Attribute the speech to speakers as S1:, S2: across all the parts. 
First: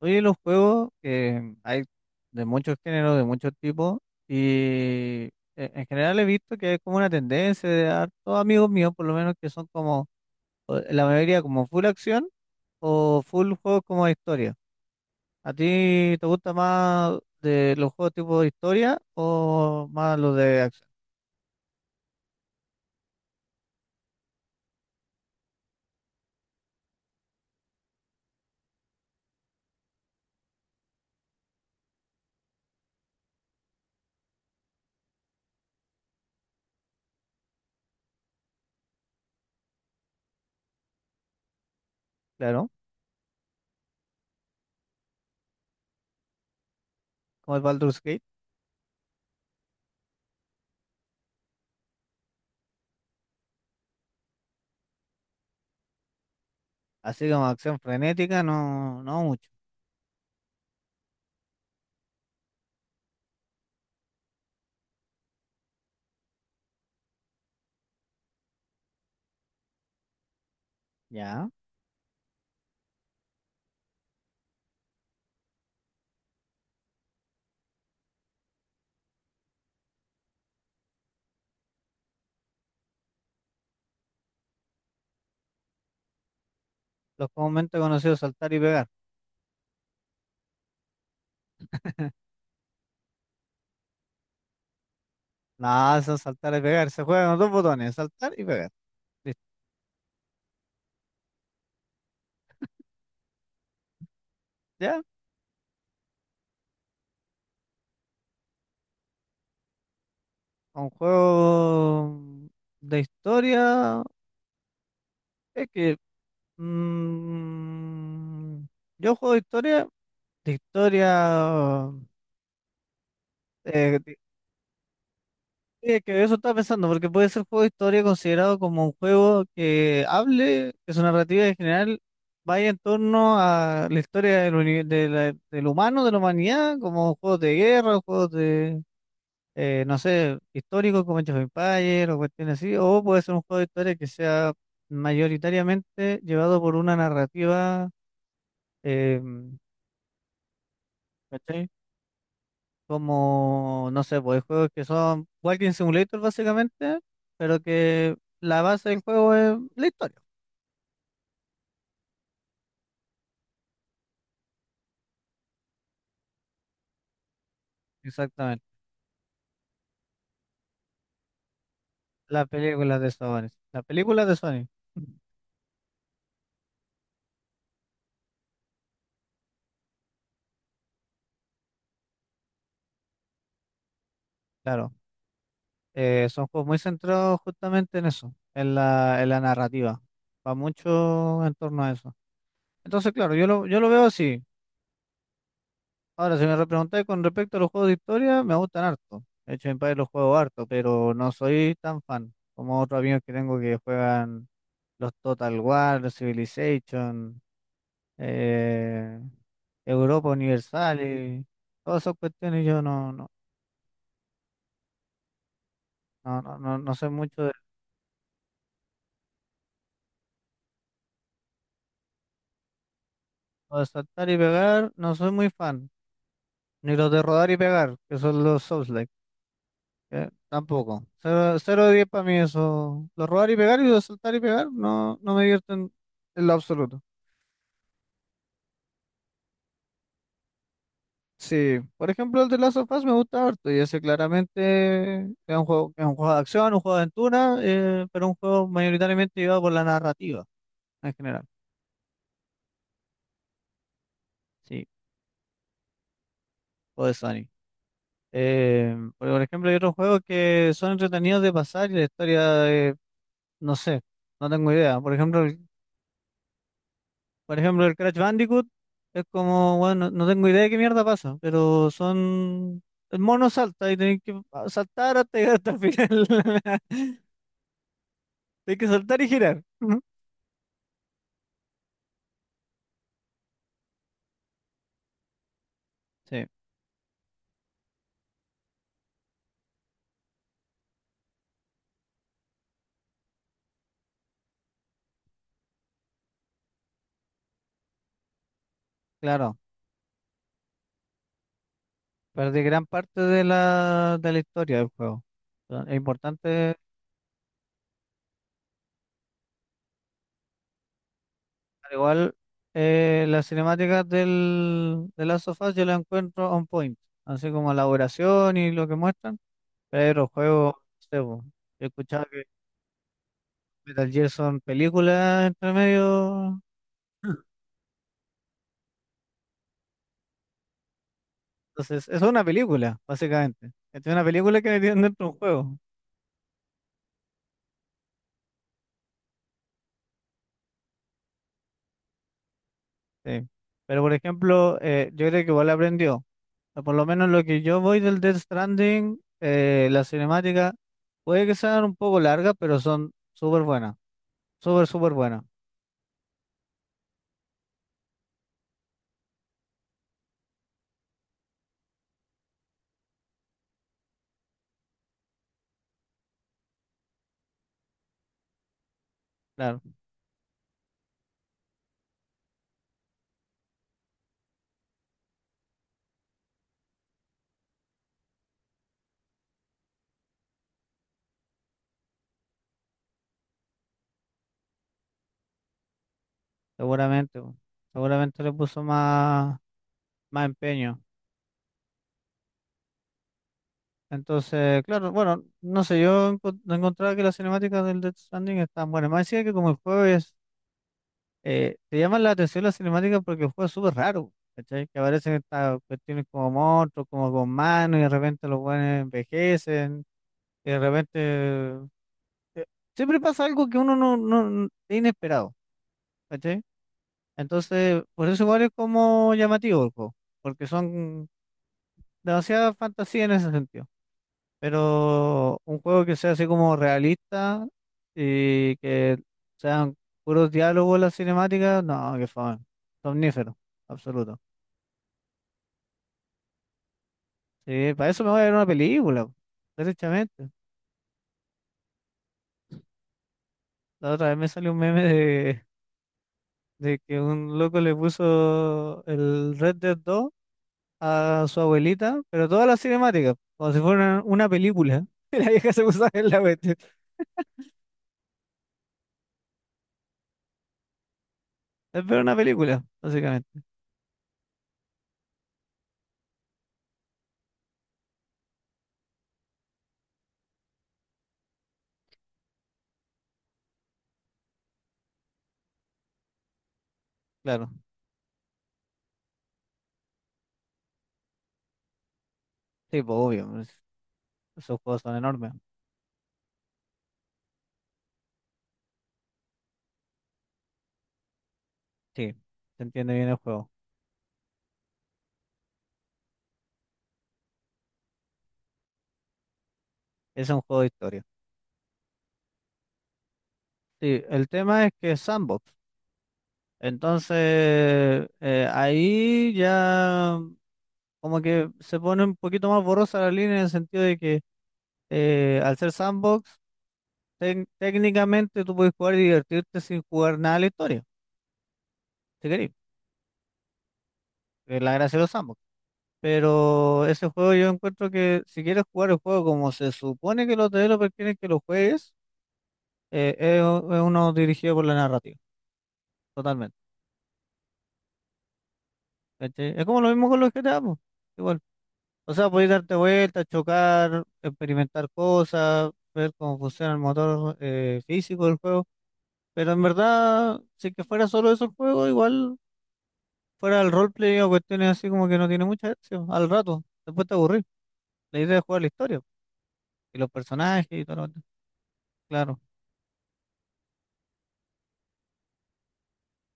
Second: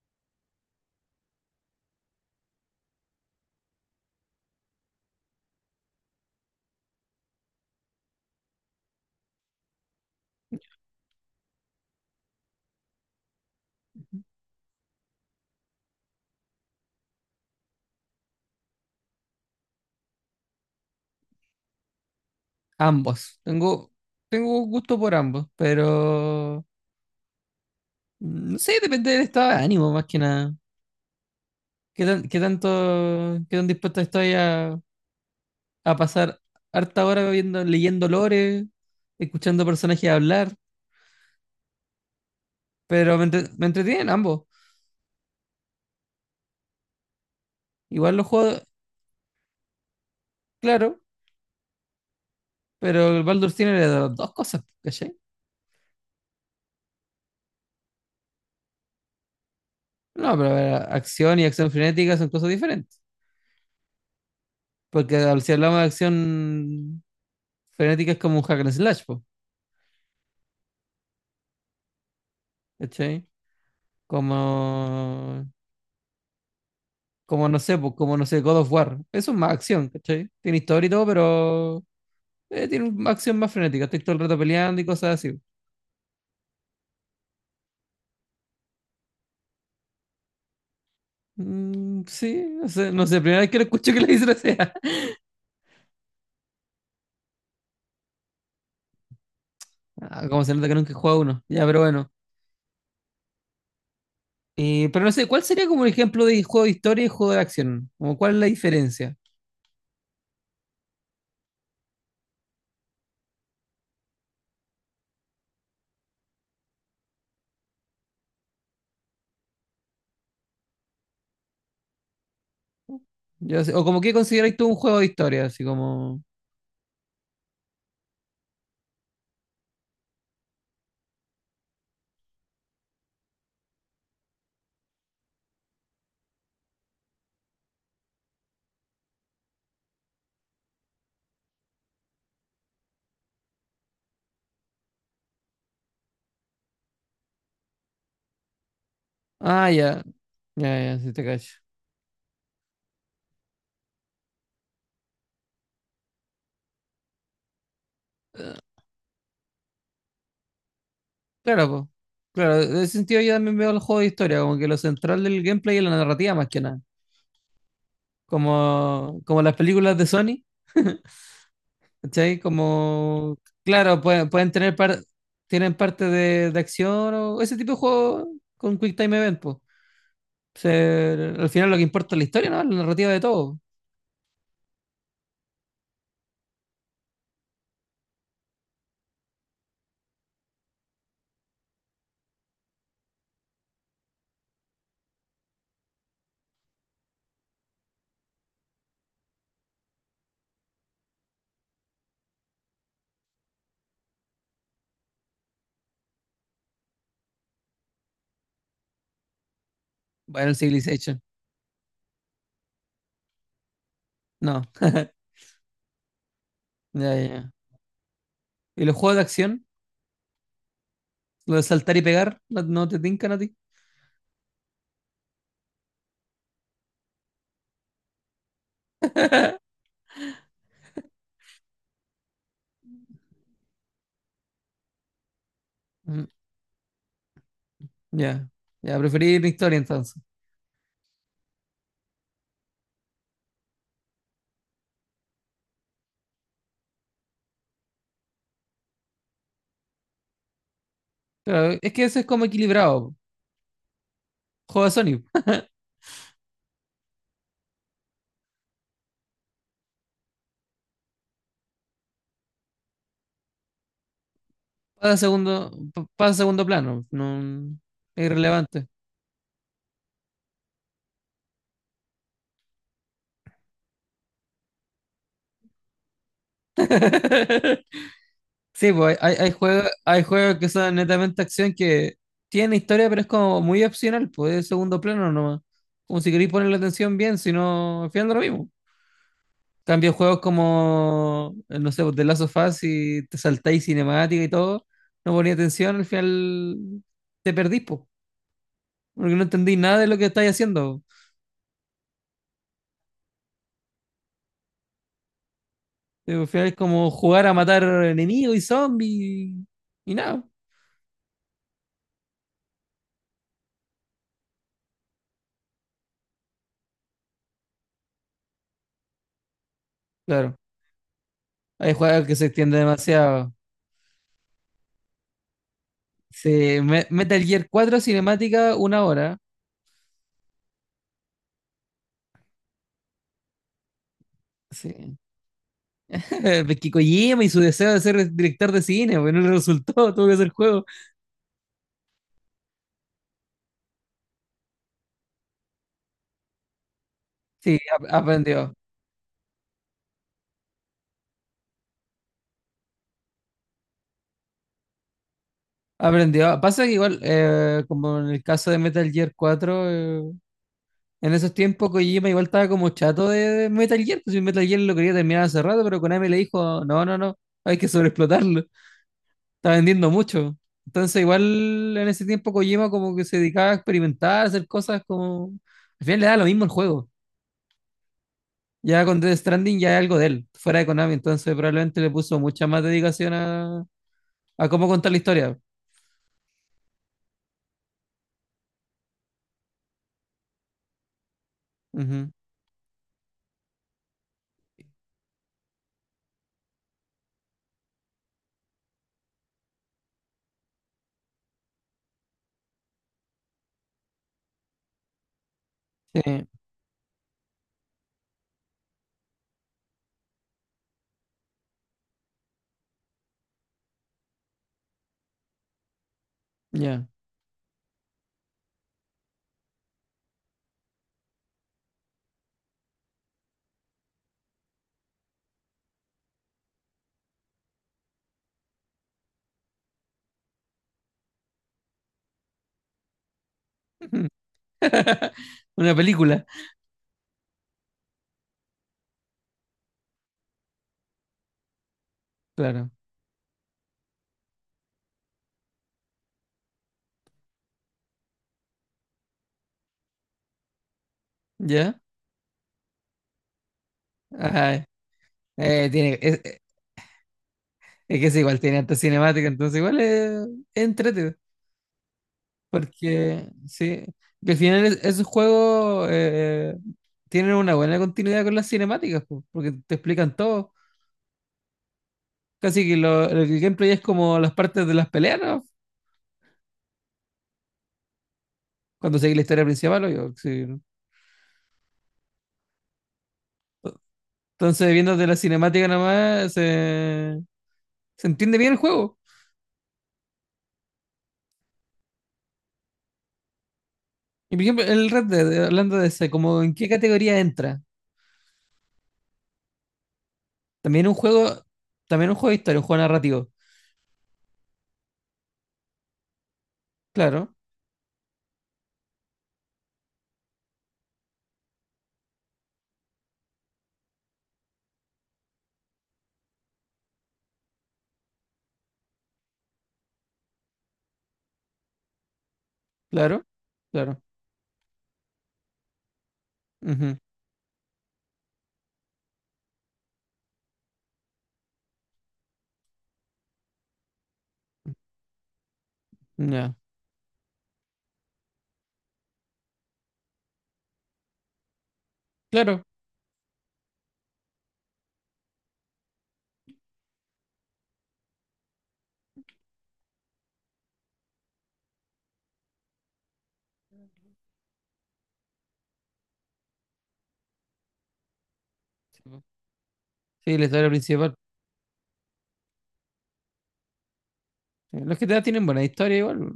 S1: Oye, los juegos hay de muchos géneros, de muchos tipos, y en general he visto que hay como una tendencia de hartos amigos míos, por lo menos, que son como, la mayoría como full acción o full juegos como de historia. ¿A ti te gusta más de los juegos tipo de historia o más los de acción?
S2: Ambos. Tengo gusto por ambos, pero no sé, depende del estado de ánimo más que nada. ¿Qué tan, qué tanto, ¿Qué tan dispuesto estoy a pasar harta hora viendo, leyendo lore, escuchando personajes hablar?
S1: Claro,
S2: Pero me entretienen ambos.
S1: como el Baldur's
S2: Igual
S1: Gate,
S2: los juegos, claro, pero el Baldur's tiene las dos cosas, ¿cachai?
S1: así como acción frenética, no, no mucho.
S2: No, pero a ver, acción y acción frenética son cosas diferentes. Porque si hablamos de acción frenética es como un hack and slash, po,
S1: Ya,
S2: ¿cachai? Como, como no sé, God of War. Eso es más acción, ¿cachai? Tiene historia y todo, pero tiene una acción más frenética. Estoy todo el rato peleando y cosas así.
S1: los comúnmente conocidos saltar y pegar.
S2: Mm, sí, no sé, primera vez que lo escucho que le dicen así.
S1: Nada, eso es saltar y pegar. Se juegan con dos botones, saltar y pegar. Listo.
S2: Ah, como se nota que nunca he jugado uno. Ya, pero bueno.
S1: ¿Ya?
S2: Pero no sé, ¿cuál sería como un ejemplo de juego de historia y juego de acción? Como, ¿cuál es la diferencia?
S1: Un juego de historia. Es que mm, yo juego de historia.
S2: O
S1: eh,
S2: como qué
S1: de-
S2: consideráis tú un juego de historia, así
S1: es
S2: como...
S1: que eso estaba pensando, porque puede ser juego de historia considerado como un juego que hable, que su narrativa en general vaya en torno a la historia del humano, de la humanidad, como juegos de guerra, juegos de no sé, histórico como Age of Empires o cuestiones así, o puede ser un juego de historia que sea mayoritariamente llevado por una narrativa. eh,
S2: Ah, ya, ya, ya, sí te cacho.
S1: ¿Cachai? Como, no sé, pues hay juegos que son Walking Simulator básicamente, pero que la base del juego es la historia,
S2: Claro, pues. Claro, en ese sentido yo también veo el juego de historia, como que lo central del gameplay es la narrativa más que nada.
S1: exactamente.
S2: Como, como las películas de Sony, ¿cachai?
S1: Las películas de
S2: Como,
S1: Sony, las
S2: claro,
S1: películas
S2: pueden,
S1: de
S2: pueden
S1: Sony.
S2: tener tienen parte de acción o ese tipo de juego con Quick Time Event, pues. Al final lo que importa es la historia, ¿no? La narrativa de todo.
S1: Claro, son juegos muy centrados justamente en eso, en la, narrativa, va mucho en torno a eso. Entonces, claro, yo lo veo así. Ahora, si me preguntáis con respecto a los juegos de historia, me gustan harto. De hecho, en Empires los juego harto, pero no soy tan fan como otros amigos que tengo que juegan los Total War, los Civilization, eh, Europa
S2: Bueno, el
S1: Universal
S2: Civilization.
S1: y todas esas cuestiones. Yo no, no,
S2: No.
S1: no, no, no, no sé
S2: Ya, ya,
S1: mucho
S2: ya.
S1: de.
S2: ¿Y los juegos de acción? ¿Lo de saltar y pegar? ¿No, no te tincan a ti?
S1: Lo de saltar y pegar, no soy muy fan. Ni los de rodar y pegar, que son los souls. Tampoco. Cero, cero de 10 para mí eso. Lo robar y pegar y lo saltar y pegar no, no me divierten
S2: Mm,
S1: en lo absoluto.
S2: ya. Ya, preferir la historia entonces.
S1: Sí, por ejemplo el de Last of Us me gusta harto y ese claramente es un juego, de acción, un juego de aventura, pero un juego mayoritariamente llevado por la narrativa en general.
S2: Claro, es que eso es como equilibrado. Juego
S1: Sí,
S2: de Sonic.
S1: o de Sony. Porque, por ejemplo hay otros juegos que son entretenidos de pasar y la historia. No sé, no tengo idea.
S2: Pasa
S1: Por
S2: a
S1: ejemplo
S2: segundo, pasa a segundo plano. No,
S1: Por ejemplo, el Crash
S2: es
S1: Bandicoot
S2: irrelevante.
S1: es como, bueno, no tengo idea de qué mierda pasa, pero son. El mono salta y tenés que saltar hasta llegar hasta el final. Tienes que
S2: Sí, pues
S1: saltar y
S2: hay, hay
S1: girar.
S2: juegos,
S1: Ujú.
S2: hay juegos que son netamente acción que tienen historia, pero es como muy opcional, pues es segundo plano nomás. Como si
S1: Sí,
S2: queréis ponerle atención bien, si no, al final da lo mismo. Cambio juegos como, no sé, pues, The Last of Us, y te saltáis cinemática y todo, no ponía atención, al final te perdís, po, porque no
S1: claro.
S2: entendí nada de lo que estáis haciendo.
S1: Perdí gran parte de la historia del juego. Ah, es
S2: Al final
S1: importante,
S2: es como jugar a matar enemigos y zombies y nada,
S1: al igual, las cinemáticas de Last of Us yo las encuentro on point. Así como la duración y lo que muestran. Pero el
S2: claro.
S1: juego, no sé, po, yo
S2: Hay juegos
S1: escuchaba.
S2: que se extienden demasiado.
S1: Metal Gear son películas entre medio.
S2: Sí, Metal Gear 4 cinemática, una hora.
S1: Entonces, eso es una película, básicamente. Es una película que metieron
S2: Sí.
S1: dentro de un juego.
S2: Porque Kojima y su deseo de ser director de cine, pues no le resultó, tuvo que hacer juego.
S1: Sí. Pero, por ejemplo, yo creo que igual aprendió. O por lo menos lo que
S2: Sí,
S1: yo voy del Death
S2: aprendió.
S1: Stranding, la cinemática, puede que sean un poco largas, pero son súper buenas. Súper, súper buenas.
S2: Aprendió. Pasa que igual, como en el caso de Metal Gear cuatro, en esos tiempos Kojima igual estaba como chato de Metal Gear, pues si Metal Gear lo quería terminar hace rato, pero Konami le dijo, no, no, no, hay que sobreexplotarlo, está
S1: Claro,
S2: vendiendo mucho. Entonces igual en ese tiempo Kojima como que se dedicaba a experimentar, a hacer cosas como... al final le da lo mismo el juego. Ya con Death Stranding ya es algo de él, fuera de Konami, entonces probablemente le puso mucha más dedicación a cómo contar la historia.
S1: seguramente, po. Seguramente le puso más, más empeño.
S2: Ujú.
S1: Entonces, claro, bueno, no sé, yo no encontraba que las cinemáticas del Death Stranding están buenas. Más decía que como el juego es, te llaman la atención las cinemáticas porque el juego es súper raro, ¿cachai? Que aparecen estas
S2: Sí,
S1: cuestiones como monstruos, como con manos, y de repente los buenos envejecen, y de repente. eh, Siempre pasa algo que uno es inesperado, ¿cachai?
S2: ya.
S1: Entonces, por eso igual es como llamativo el juego, porque son demasiada fantasía en ese sentido. Pero un juego que sea así como realista y que sean puros diálogos en las cinemáticas, no, qué fome. Somnífero, absoluto.
S2: Una película,
S1: Sí, para eso me voy a ver una película, po, derechamente.
S2: claro.
S1: La otra vez me salió un meme de que un loco le puso el Red Dead 2 a su
S2: ¿Ya?
S1: abuelita, pero todas las cinemáticas, como si fuera una
S2: Ajá.
S1: película. Y la vieja se
S2: Eh,
S1: puso a
S2: tiene,
S1: ver la
S2: es, eh,
S1: cuestión.
S2: es que es igual, tiene harta cinemática, entonces es entretenido.
S1: Es ver una película,
S2: Porque
S1: básicamente.
S2: sí, que al final esos juegos, tienen una buena continuidad con las cinemáticas, po, porque te explican todo. Casi que lo, el gameplay es como las partes de las peleas, ¿no?
S1: Claro,
S2: Cuando seguís la historia principal, obvio, sí, ¿no?
S1: sí, pues obvio, pues, esos
S2: Entonces,
S1: juegos son
S2: viendo de la
S1: enormes.
S2: cinemática nomás, se entiende bien el juego.
S1: Sí, se entiende bien el juego.
S2: Y por ejemplo, el Red Dead, hablando de ese, como en qué categoría entra.
S1: Es un juego de
S2: También un
S1: historia.
S2: juego, también un juego de historia, un juego narrativo.
S1: Sí, el tema es que es sandbox.
S2: Claro,
S1: Entonces, ahí ya como que se pone un poquito más borrosa la línea en el sentido de que al ser sandbox, técnicamente tú puedes jugar y divertirte sin jugar nada de la historia, si querés.
S2: claro, claro.
S1: Es la gracia de los sandbox. Pero
S2: Ujú.
S1: ese juego yo encuentro que si quieres jugar el juego como se supone que los developers quieren que lo juegues, es uno dirigido por la narrativa.
S2: Ya.
S1: Totalmente. ¿Cachai? Es como lo mismo con los GTA, po. Igual. O sea, podéis
S2: Claro.
S1: darte vueltas, chocar, experimentar cosas, ver cómo funciona el motor físico del juego. Pero en verdad, si es que fuera solo eso el juego, igual fuera el roleplay o cuestiones así como que no tiene mucha acción. Al rato, después te aburrís. La idea es jugar la historia y los
S2: Sí, la
S1: personajes
S2: historia
S1: y todo lo
S2: principal.
S1: demás. Claro.
S2: Los GTA tienen buena historia igual.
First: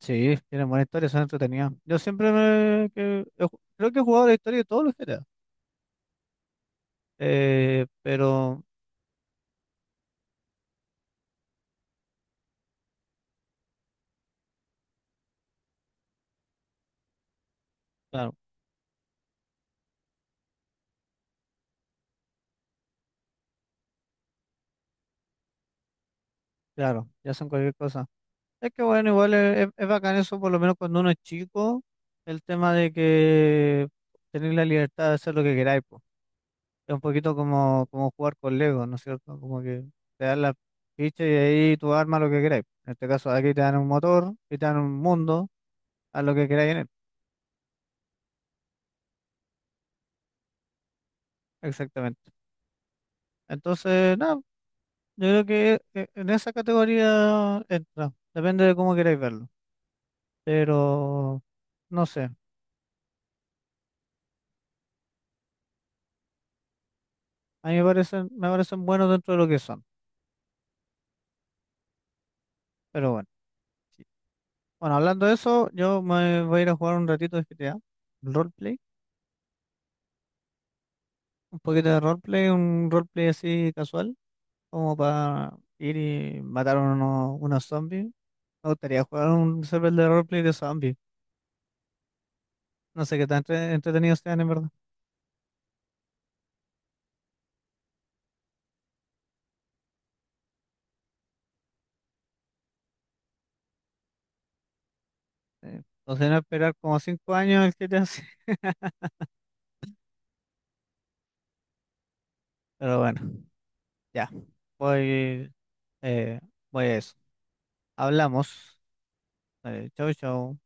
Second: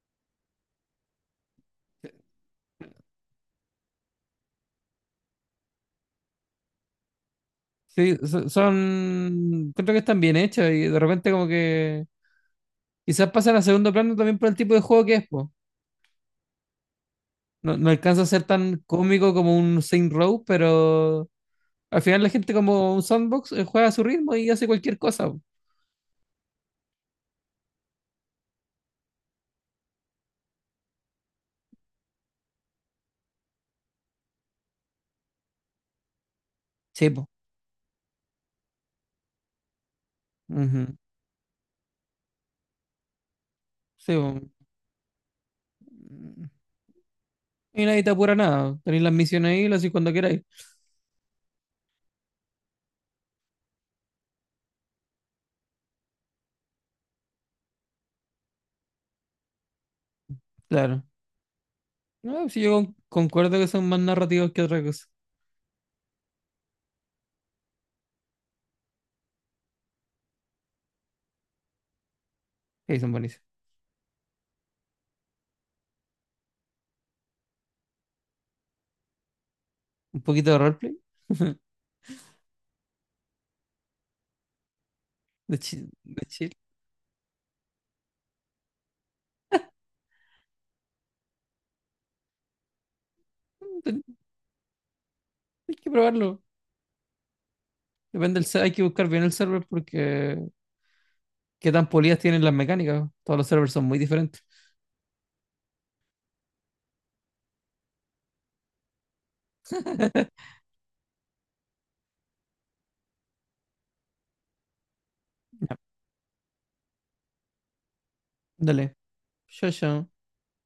S1: Sí, tienen buena historia, son entretenidas. Yo siempre me, que, he ju- Creo que he jugado la historia de todos los GTA. Eh,
S2: Sí,
S1: pero,
S2: son, creo que están bien hechos y de repente como que quizás pasan a segundo plano también por el tipo de juego que es, po. No, no alcanza a
S1: claro,
S2: ser tan cómico como un Saint Row, pero al final la gente como un sandbox, juega a su ritmo y hace cualquier cosa, po.
S1: claro, ya son cualquier cosa. Es que bueno, igual bacán eso, por lo menos cuando uno es chico, el tema de que tener la libertad de hacer lo que queráis, po. Es un
S2: Sí, po.
S1: poquito como jugar con Lego, ¿no es cierto? Como que te dan las
S2: Ujú.
S1: fichas y ahí tú armas lo que queráis. En este caso, aquí te dan un
S2: Sí,
S1: motor, y te dan un mundo, haz lo que
S2: po.
S1: queráis en él.
S2: Y nadie te apura nada. Tenéis las misiones ahí, las hacéis cuando queráis.
S1: Exactamente. Entonces, nada, yo creo que en esa categoría entra. Depende de cómo queráis verlo.
S2: Claro.
S1: Pero, no sé,
S2: No, sí, yo concuerdo que son más narrativos que otra cosa.
S1: a mí me parecen buenos dentro de lo que son.
S2: Ahí
S1: Pero
S2: son
S1: bueno.
S2: buenísimos.
S1: Bueno, hablando de eso, yo me voy a ir a jugar un ratito de GTA, roleplay,
S2: Un poquito de roleplay,
S1: un poquito de roleplay, un roleplay así casual, como
S2: de
S1: para
S2: chill,
S1: ir
S2: de
S1: y
S2: chill.
S1: matar a unos zombies. Me gustaría jugar un server de roleplay de zombies. No sé qué tan
S2: Mm,
S1: entretenidos sean, en verdad.
S2: hay que probarlo. Depende del hay que buscar bien el server porque qué tan polidas tienen las mecánicas. Todos los servers son muy diferentes.
S1: O no esperar como 5 años el GTA, sí. Pero bueno, ya. Voy, eh, voy a eso. Hablamos.
S2: Dale. Chao,
S1: Vale,
S2: chao.
S1: chau, chau.